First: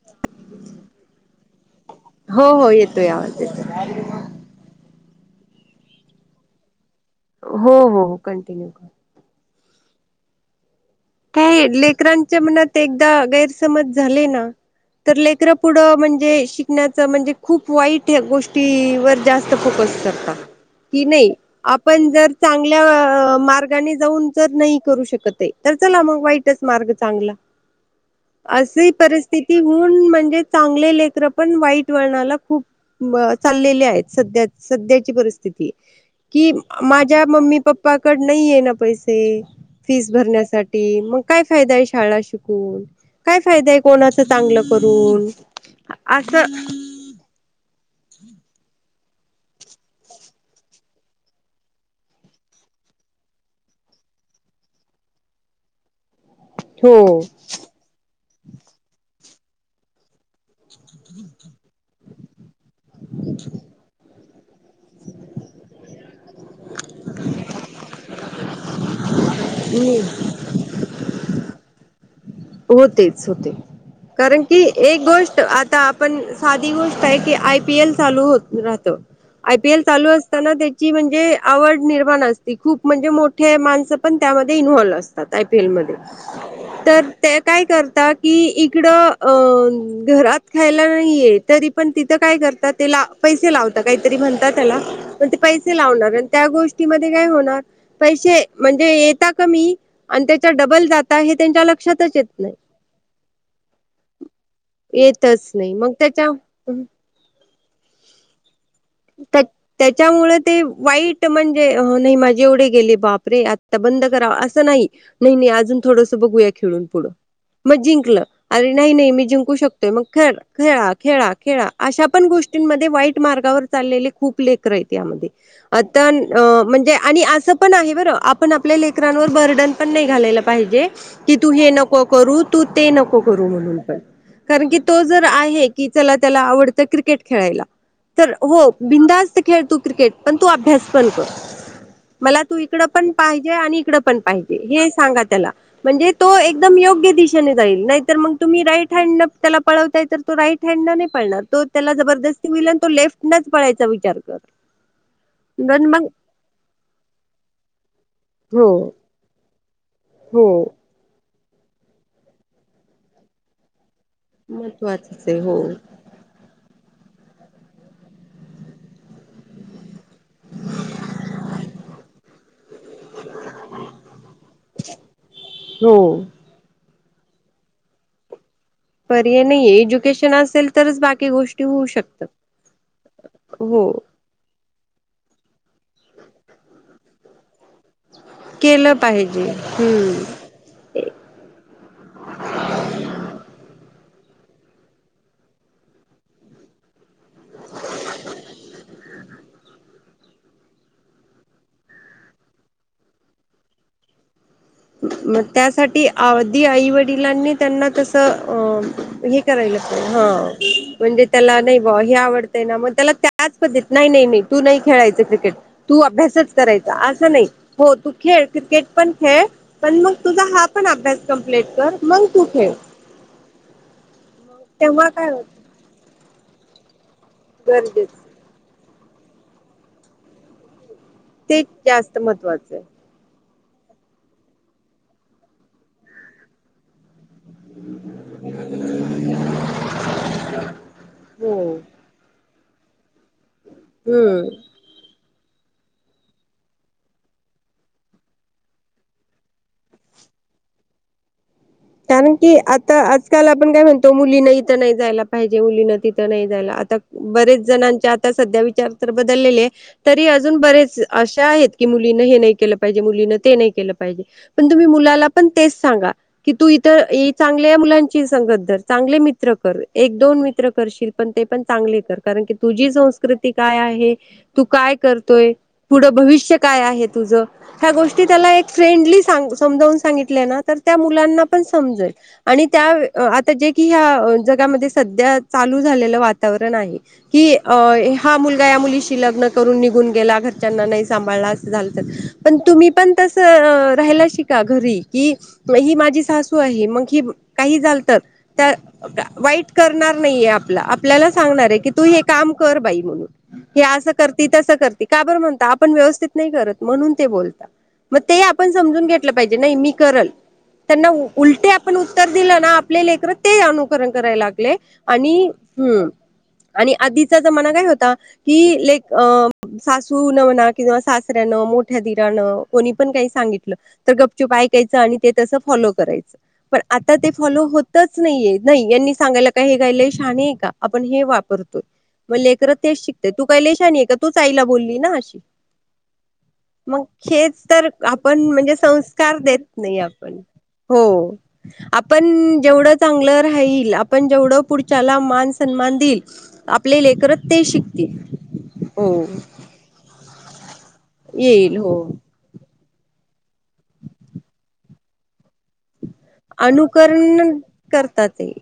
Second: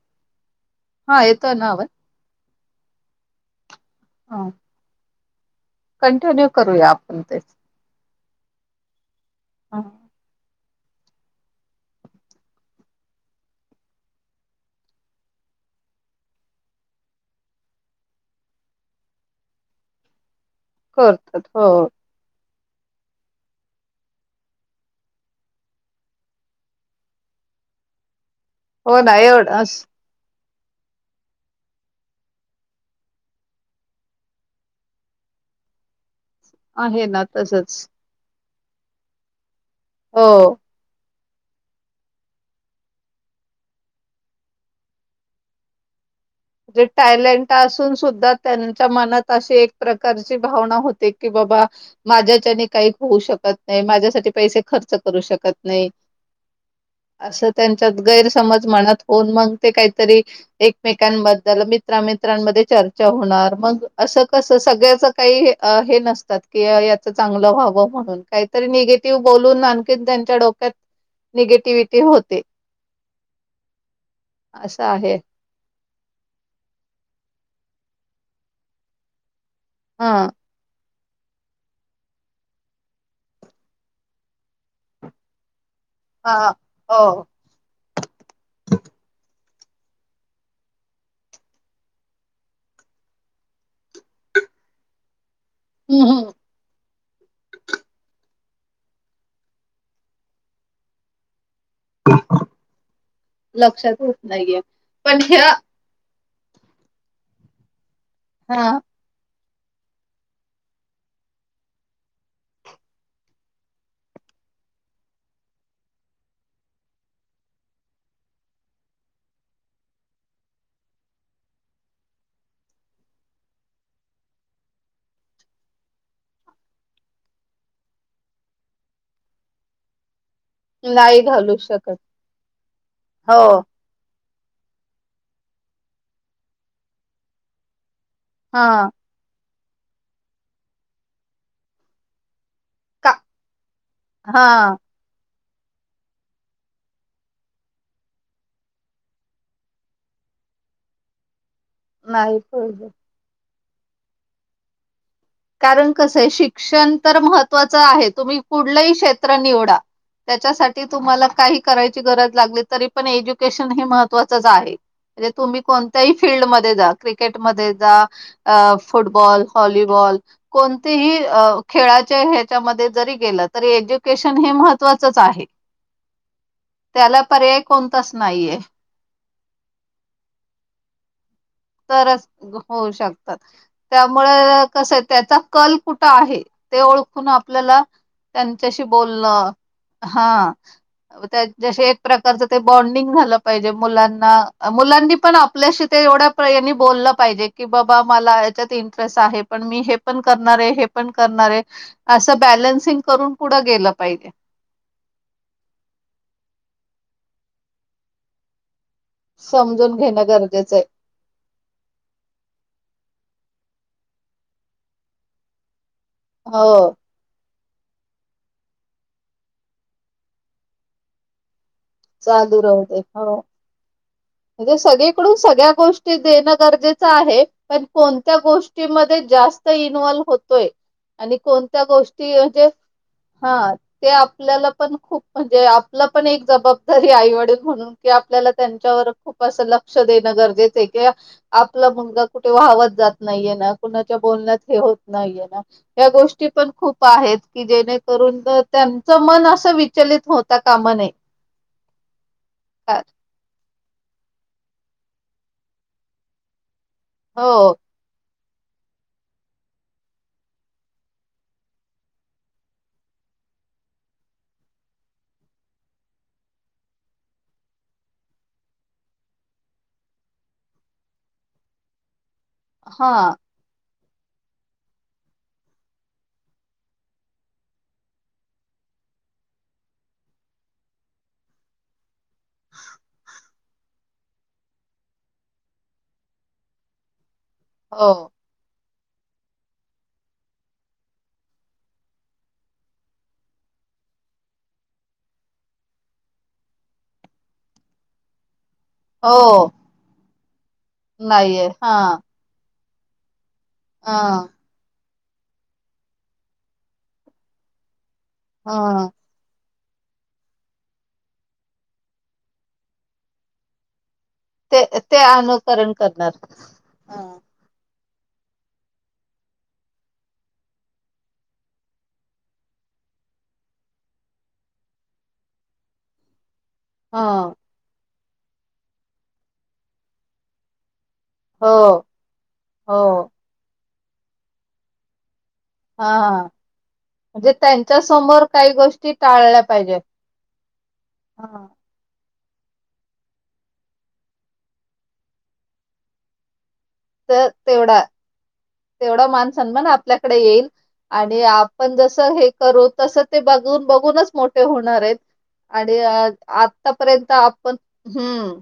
[inaudible] हा येतोय न आवाज. हो हो, येतोय आवाज येतोय. ह, कंटिन्यू करूया आपण तेच. हो हो, कंटिन्यू कर. हा ते लेकरांच्या मनात एकदा गैरसमज झाले ना, तर लेकरं पुढं म्हणजे शिकण्याचं म्हणजे खूप वाईट गोष्टी वर जास्त त फोकस करता. की नाही करतात हो आपण जर चांगलं मार्गानी जाऊन जर नाही करू शकते. तर चला मग वाईटच मार्ग चांगला. अशी हो ना परिस्थिती एवढंच होऊन म्हणजे चांगले लेकरं पण वाईट वर्णाला खूप ब चाललेले आहेत. संध्या संध्याची परिस्थिती की, आहे ना माझ्या मम्मी तसच पप्पाकड नाही आहे ना, पैसे फिस हो भरण्यास टी मग काय फायदा आहे. शाळा शिकून काय फायदा आहे कोणाचं चांगलं करून असं जे टॅलेंट असून सुद्धा त्यांच्या मनात तशी एक प्रकारची भावना होते. की बाबा माझ्याच्यानी काही होऊ शकत नाही. माझ्यासाठी पैसे खर्च करू शकत नाही. हो. स त्यांच्यात गैरसमज मनात होऊन मग ते काहीतरी एकमेकांब मित्रा मित्रांमध्ये चर्चा होणार. मग अस कसं सगळ्याच काही हे नसतात की, याच चांगलं व्हावं म्हणून काहीतरी निेगे टिव्ह बोलून, आणखी त्यांच्या डोक्यात निगेटिव्हीटी होत. होतेच होते. कारण की, असं एक आहे गोष्ट आता पण साधी गोष्ट आहे की, आय पी एल चालू हो राहतं. आय पी एल चालू हा. असताना त्या ची म्हणजे आवड निर्माण असती. खूप म्हणजे मोठे माणसं पण त्यामध्ये इन्व्हॉल्व्ह असतात. आय पी एल मध्ये हा, तर हो. ते काय करता की, इकडं अ घरात खायला नाहीये. तरी पण तिथं काय करता. ते ला पैसे लावता. काहीतरी म्हणता त्याला पण ते पै ते हम्म लावणार. अन हम्म त्या गोष्टीमध्ये काय होणार. पैसे म्हणजे येता कमी आणि त्याच्या डबल जाता हे त्यांच्या लक्षातच येत नाही. लक्षात येत नाहीये पण ह्या येतच नाही. मग त्याच्या हम्, हा, तेग त्याच्यामुळे ते वाईट म्हणजे नाही माझे एवढे गेले. बाप रे आता बंद करा असं नाही. नाही नाही, अजून थोडंस बघूया खेळून पुढं मग जिंकलं. अरे नाही नाही मी जिंकू शकतोय. मग खेळ खेळा खेळा खेळा अशा पण गोष्टींमध्ये वाईट मार्गावर चाललेले खूप लेकर आहेत. यामध्ये अ तन म्हणजे आणि असं पण आहे बरं, आपण आपल्या लेकरांवर बर्डन पण नाही घालायला पाहिजे. नाही की तू घालू हे शकत. नको करू, तू ते नको हो करू, म्हणून पण कारण की, तो जर आहे की चला त्याला आवडतं क्रिकेट खेळायला. तर हो हा बिंदास्त खेळ तू क्रिकेट पण तू अभ्यास पण कर. मला तू इकडं का पण पाहिजे आणि इकडं पण पाहिजे हा हे सांगा त्याला. म्हणजे तो एकदम योग्य दिशेने जाईल, नाहीतर मग तुम्ही राईट हँड, न त्याला पळवतायं तर तो राईट नाही पडणार तो त्याला नाही जबरदस्ती मिल पाहिजे. तो लेफ्ट नच पळायचा विचार कर. पण कारण मग कसं आहे शिक्षण, तर महत्त्वाचं आहे तुम्ही हो कुठलंही क्षेत्र, निवडा. हो त्याच्यासाठी तुम्हाला काही करायची गरज लागली तरी पण एज्युकेशन, हे मह तो तसं आहे महत्वाचच म्हणजे आहे हो तुम्ही कोण? त्या ही फिल्ड मध्ये जा क्रिकेट मध्ये जा फुटबॉल, हॉलीबॉल, कोणतेही खेळाच्या ह्याच्यामध्ये जरी गेलं तरी एज्युकेशन, हे मह महत्वाचं आहे. हो. त्याला पर्याय कोणताचं नाहीये. पर्याय नाही एज्युकेशन असेल तरच बाकी गोष्टी होऊ शकतात तरचं होऊ शकतात हो त्या. मुळं कसं आहे त्याचा कल कुठं आहे ते ओळखून आपल्याला. त्यांच्याशी केलं पाहिजे बोलणं हम्म हा. त्या शी एक प्रकारचं ते बॉन्डिंग झालं पाहिजे मुलांना- मुलांनी पण आपल्याशी ते एवढ्या. यांनी बोललं पाहिजे की बाबा मला याच्यात इंटरेस्ट आहे. पण मी हे पण करणारे - हे पण करणारे असं बॅलन्सिंग करून कुठं गेलं पाहिजे. मग त्यासाठी आधी आई वडिलांनी त्यांना तसं अ हे करायला समजून हा घेणं गरजेचं आहे म्हणजे त्याला नाही बा हे आवडतयं ना मग त्याला त्याच पद्धत नाही - नाही तू नाही खेळायचं क्रिकेट. तू अभ्यासचं हो करायचा असं नाही हो तू खेळ, क्रिकेट पण खेळ. पण मग तुझा हा पण अभ्यास कमप्लीट कर. मग तू चालू खेळ राहते हो म्हणजे तेव्हा काय सगळीकडून, होत सगळ्या गोष्टी देण गरजेचं आहे पण गरजेच कोणत्या गोष्टीमध्ये, जास्त इन्वॉल्व होतोयं. आणि तेच कोणत्या जास्त गोष्टी हे जे. महत्त्वाचं आहे हा ते आपल्याला, पण खूप म्हणजे, आपलं पण एक जबाब तरी आई वडील म्हणून कि आपल्याला त्यांच्यावर खूप असं लक्ष देणं गरजेचं कि हो आपला मुलगा कुठे वाहत, जात नाहीये ना कुणाच्या, हम्म बोलण्यात हे होत नाहीये ना. या गोष्टी पण खूप आहेत की जेणेकरून त्यांचं मन असं विचलित, होता कामा नाही. कारण की आता आजकाल, आपण काय म्हणत? तो मुलीन इथं नाही जायला पाहिजे मुलीन तिथं नाही जायला आता बरेच हो जणांच्या. सध्या, विचार तर बदललेले. तरी अजून बरेच, अशा आहेत की मुलीन हे नाही केलं पाहिजे मुलीन ते नाही केलं पाहिजे. पण तुम्ही मुलाला, पण तेचं सांगा. कि तू इतर चांगल्या मुलांची संगत र चांगले मित्र, कर एक दोन मित्र, करशील. पण ते पण चांगले कर कारण कि तुझी हा संस्कृती काय आहे तू काय करतोयं. पुढं भविष्य काय आहे तुझं? ह्या गोष्टी त्याला एक फ्रेंडली, समजून सांगित ना त्या मुलांना पण समजलं आणि त्या जे की ह्या जगामध्ये सध्या, चालू झालेलं वातावरण आहे. हि अ हो हा मुलगा या मुलीशी लग्न करून निघून गेला घरच्यांना नाही सांभाळला, असं झालं तर पण तुम्ही पण तसं राहायला शिका घरी कि. ही माझी सासू आहे, मग काही झाल तर त्या तर वाईट हो कर. होणार नाही आप - आपल्याला नाहीये सांगणार की हा तू हे काम कर बाई म्हणून हि अस हा करती तसं करती का बरं म्हणता? आपण व्यवस्थित नाही करत म्हणून ते बोलता मग ते आपण समजून हा घेत टलं पाहिजे नाही मी करल. त्यांना उलटे आपण उत्तर दिलं ना आपले लेकर ते अनुकरण करायला लाग ले ते ते आणि अनुकरण हम्म करणार आणि ह आधीचा जमाना काय होता कि लेक अ सासू न म्हणा किंवा सासऱ्यानं, मोठ्या दिरानं, कोणी पण काही सांगितलं तर गपचुप ऐकायचं आणि ते तस फॉलो करायचं पण आता ते हो फॉलो होत तचं नाहीये. नाही यांनी सांगायला का हे काय लय शहाने आहे का आपण हे वा करतोय. हो मग लेकरच तेच हो शिकतय तू काय लय शहानी आहे का तूच आईला बोलली ना अशी हा मग म्हणजे हेच तर त्यांच्या आपण समोर काही म्हणजे गोष्टी संस्कार टाळल्या देत पाहिजे. नाही आपण. हो हा. आपण जेवढं चांगलं राहील, आपण जेवढं पुढच्याला मान सन्मान देईल आपली लेकर तर ते तेवढा शिकतील. हो तेवढा मान सन्मान आपल्याकडे येईल आणि येईल आपण हो जस हे करू तस ते बघून बघूनच मोठे होणार आहेत आणि अ आत्तापर्यंत अनुकरण आपण करतात ते. हम्म.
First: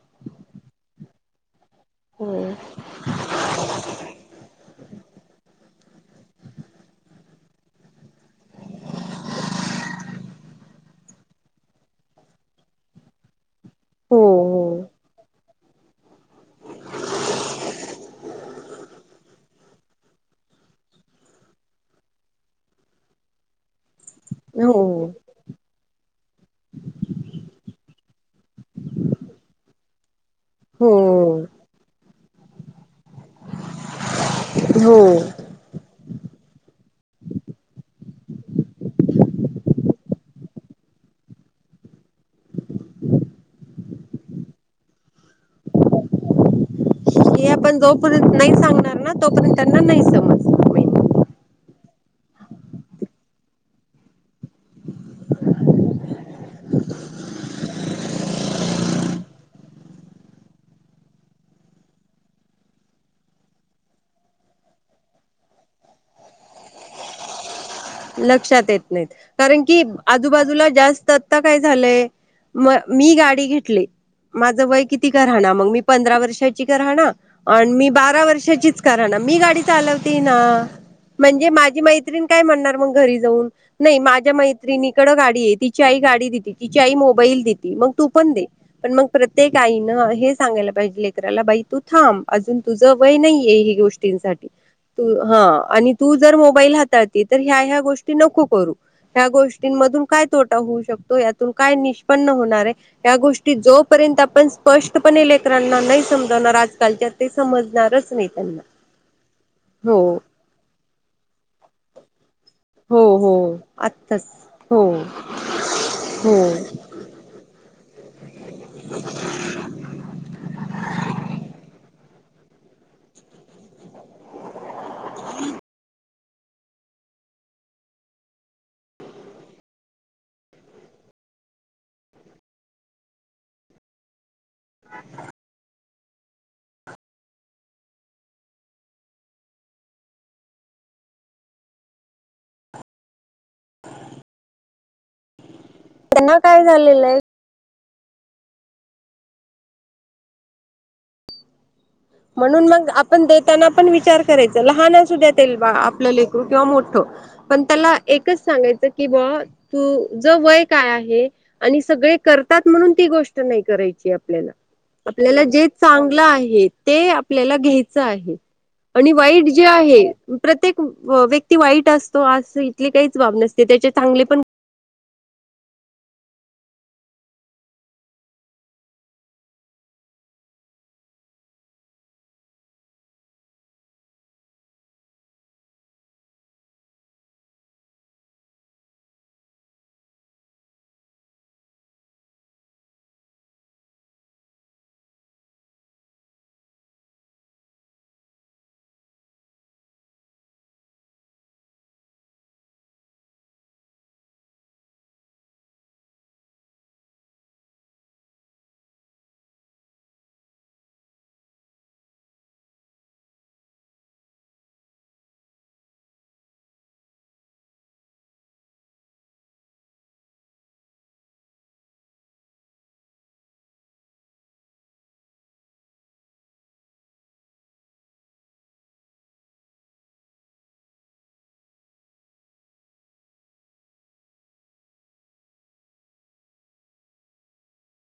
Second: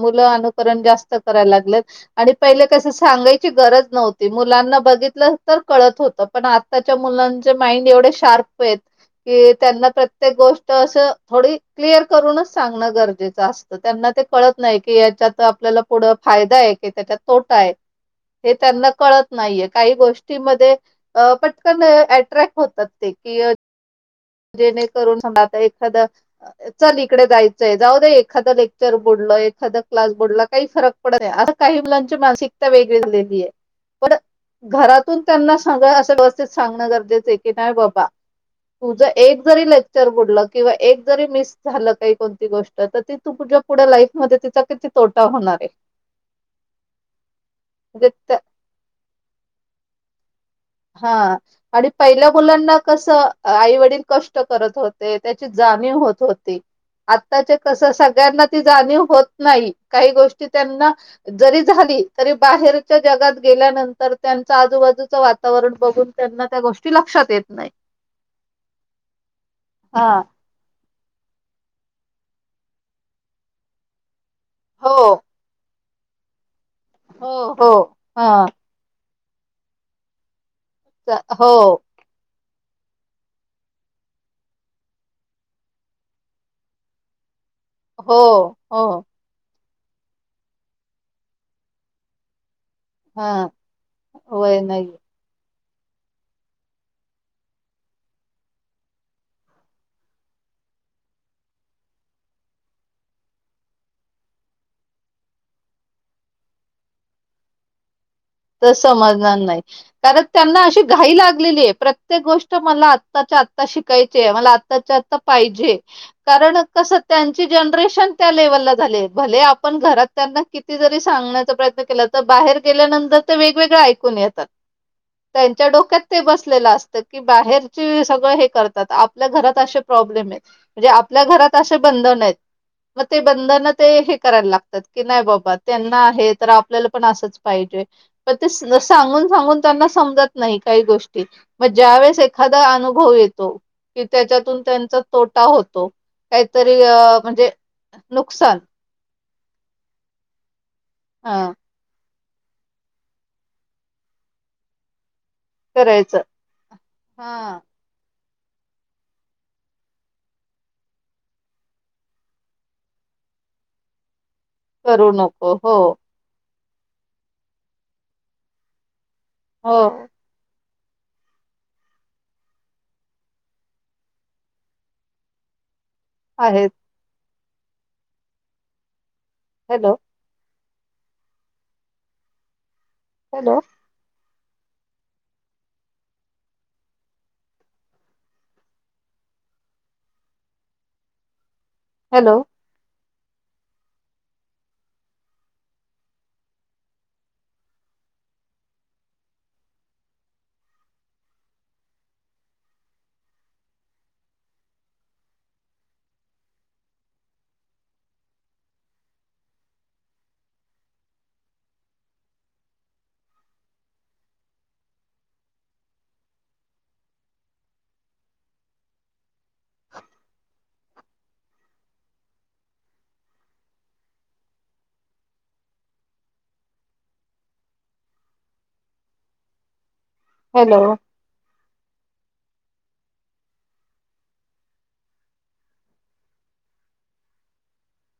मुलं अनुकरण जास्त करायला लागलेत आणि हो पहिले कस सांगायची गरज नव्ह त्यांना बघितल तर कळत होत पण आत्ताच्या मुलांचे माइंड एवढे शार्प आहेत कि त्यांना प्रत्येक गोष्ट असं थोडी क्लिअर करूनच सांगणं गरजेचं असत. तर त्यांना ते कळत नाही हो की याच्यात आपल्याला पुढं फायदा आहे की त्याच्यात तोटा आहे हे त्यांना कळत नाहीये. काही गोष्टी मध्ये अ पटकन अट्रॅक्ट होतात ते की अ हो जेणेकरून हो. [unintelligible] एक एखादा चल इकडे जायचंय जाऊ दे एखादं लेक्चर बुडलं, एखादा क्लास बुडला काही फरक पडत नाही आता हो काही मुलांची मानसिकता वेगळी झालेली आहे पण हो घरातून त्यांना सगळं असं व्यवस्थित सांगणं गरजेचं आहे की नाही बाबा तुझं एक जरी लेक्चर बुडलं किंवा एक जरी मिस झालं काही कोणती गोष्ट तर ती तूझ्या पुढं लाईफ मध्ये तिचा किती तोटा होणार आहे. हे आपण जोपर्यंत म्हणजे नाही सांगणार ना, तोपर्यंत त्यांना नाही समजणार. हा. आणि पहिल्या मुलांना कसं आई वडील कष्ट करत होते त्याची जाणीव होत होती. आत्ताच्या कस सगळ्यांना ती जाणीव होत नाही काही गोष्टी त्यांना जरी झाली तरी बाहेरच्या जगात गेल्यानंतर त्यांच आजूबाजूच वा वातावरण बघून त्यांना त्या गोष्टी लक्षात येत नाहीत. लक्षात येत नाहीत कारण की हा आजूबाजूला जास्त आता काय झालंय म मी गाडी घेतली माझं वय हो किती का राह ना मग मी पंधरा वर्षाची का राह ना हो आण हो मी बारा हा वर्षाचीच का रहा ना मी गाडी चालवतेय ना चा- म्हणजे हो माझी मैत्रीण काय म्हणार मग घरी जाऊन नाही माझ्या मैत्रीणीकडं गाडी आहे. तिची आई गाडी दिली, तिची आई मोबाईल दि ली मग तू हो पण दे. हो पण मग प्रत्येक आईन हे सांगायला पाहिजे लेकराला बाई तू थांब अजून तुझं वय हा नाहीये हे गोष्टींसाठी वय नाही तू हा आणि तू जर मोबाईल हाताळते तर ह्या ह्या गोष्टी नको करू. ह्या गोष्टींमधून काय तोटा होऊ शकतो यातून काय निष्पन्न होणार आहे. या गोष्टी जोपर्यंत आपण स्पष्टपणे लेकरांना नाही समजवणार आजकालच्या ते समजणारच नाहीत. ते समजणार नाही कारण त्यांना अशी घाई लागलेली आहे प्रत्येक गोष्ट मला हो आताच्या हो आता आत्ताच शिकायचे मला हो आताच्या आता हो पाहिजे कारण कस त्यांची जनरेशन त्या लेवलला झाली भले आपण घरात त्यांना किती जरी सांगण्याचा प्रयत्न केला. तर बाहेर गेल्यानंतर ते वेगवेगळ ऐकून येतात त्यांच्या डोक्यात ते बसलेलं असतं की बाहेरची सगळं हे करतात आपल्या घरात असे प्रॉब्लेम आहेत. म्हणजे आपल्या घरात असे बंधन आहेत मग ते बंधन ते हे करायला लागतात की नाही बाबा त्यांना हे तर आपल्याला पण असच पाहिजे. प ते सांगून सांगून त्यांना समजत नाही काही गोष्टी. मग ज्या वेळेस एखादा अनुभव येतो की त्याच्यातून त्यांचा तोटा होत. तो त्यांना काय काहीतरी झालेलं आहे अ म्हणजे नुकसान हा म्हणून मग आपण देताना पण विचार करायच लहान असुद्यात. तेलबा आपलं करायचं लेकरु किंवा मोठ हा पण त्याला एकच सांगायचं की बा तु तूज वय काय आहे? आणि सगळे करतात म्हणून ती गोष्ट नाही करायची आपल्याला करू आपल्याला नको जे हो चांग ल आहे ते आपल्याला घ्यायच आहे आणि वाईट जे हो आहे. प्रत्येक व्यक्ती वाईट असतो अस इथले काहीच बाब नसते त्याचे चांगले पण आहेत. हॅलो हॅलो हॅलो ह हॅलो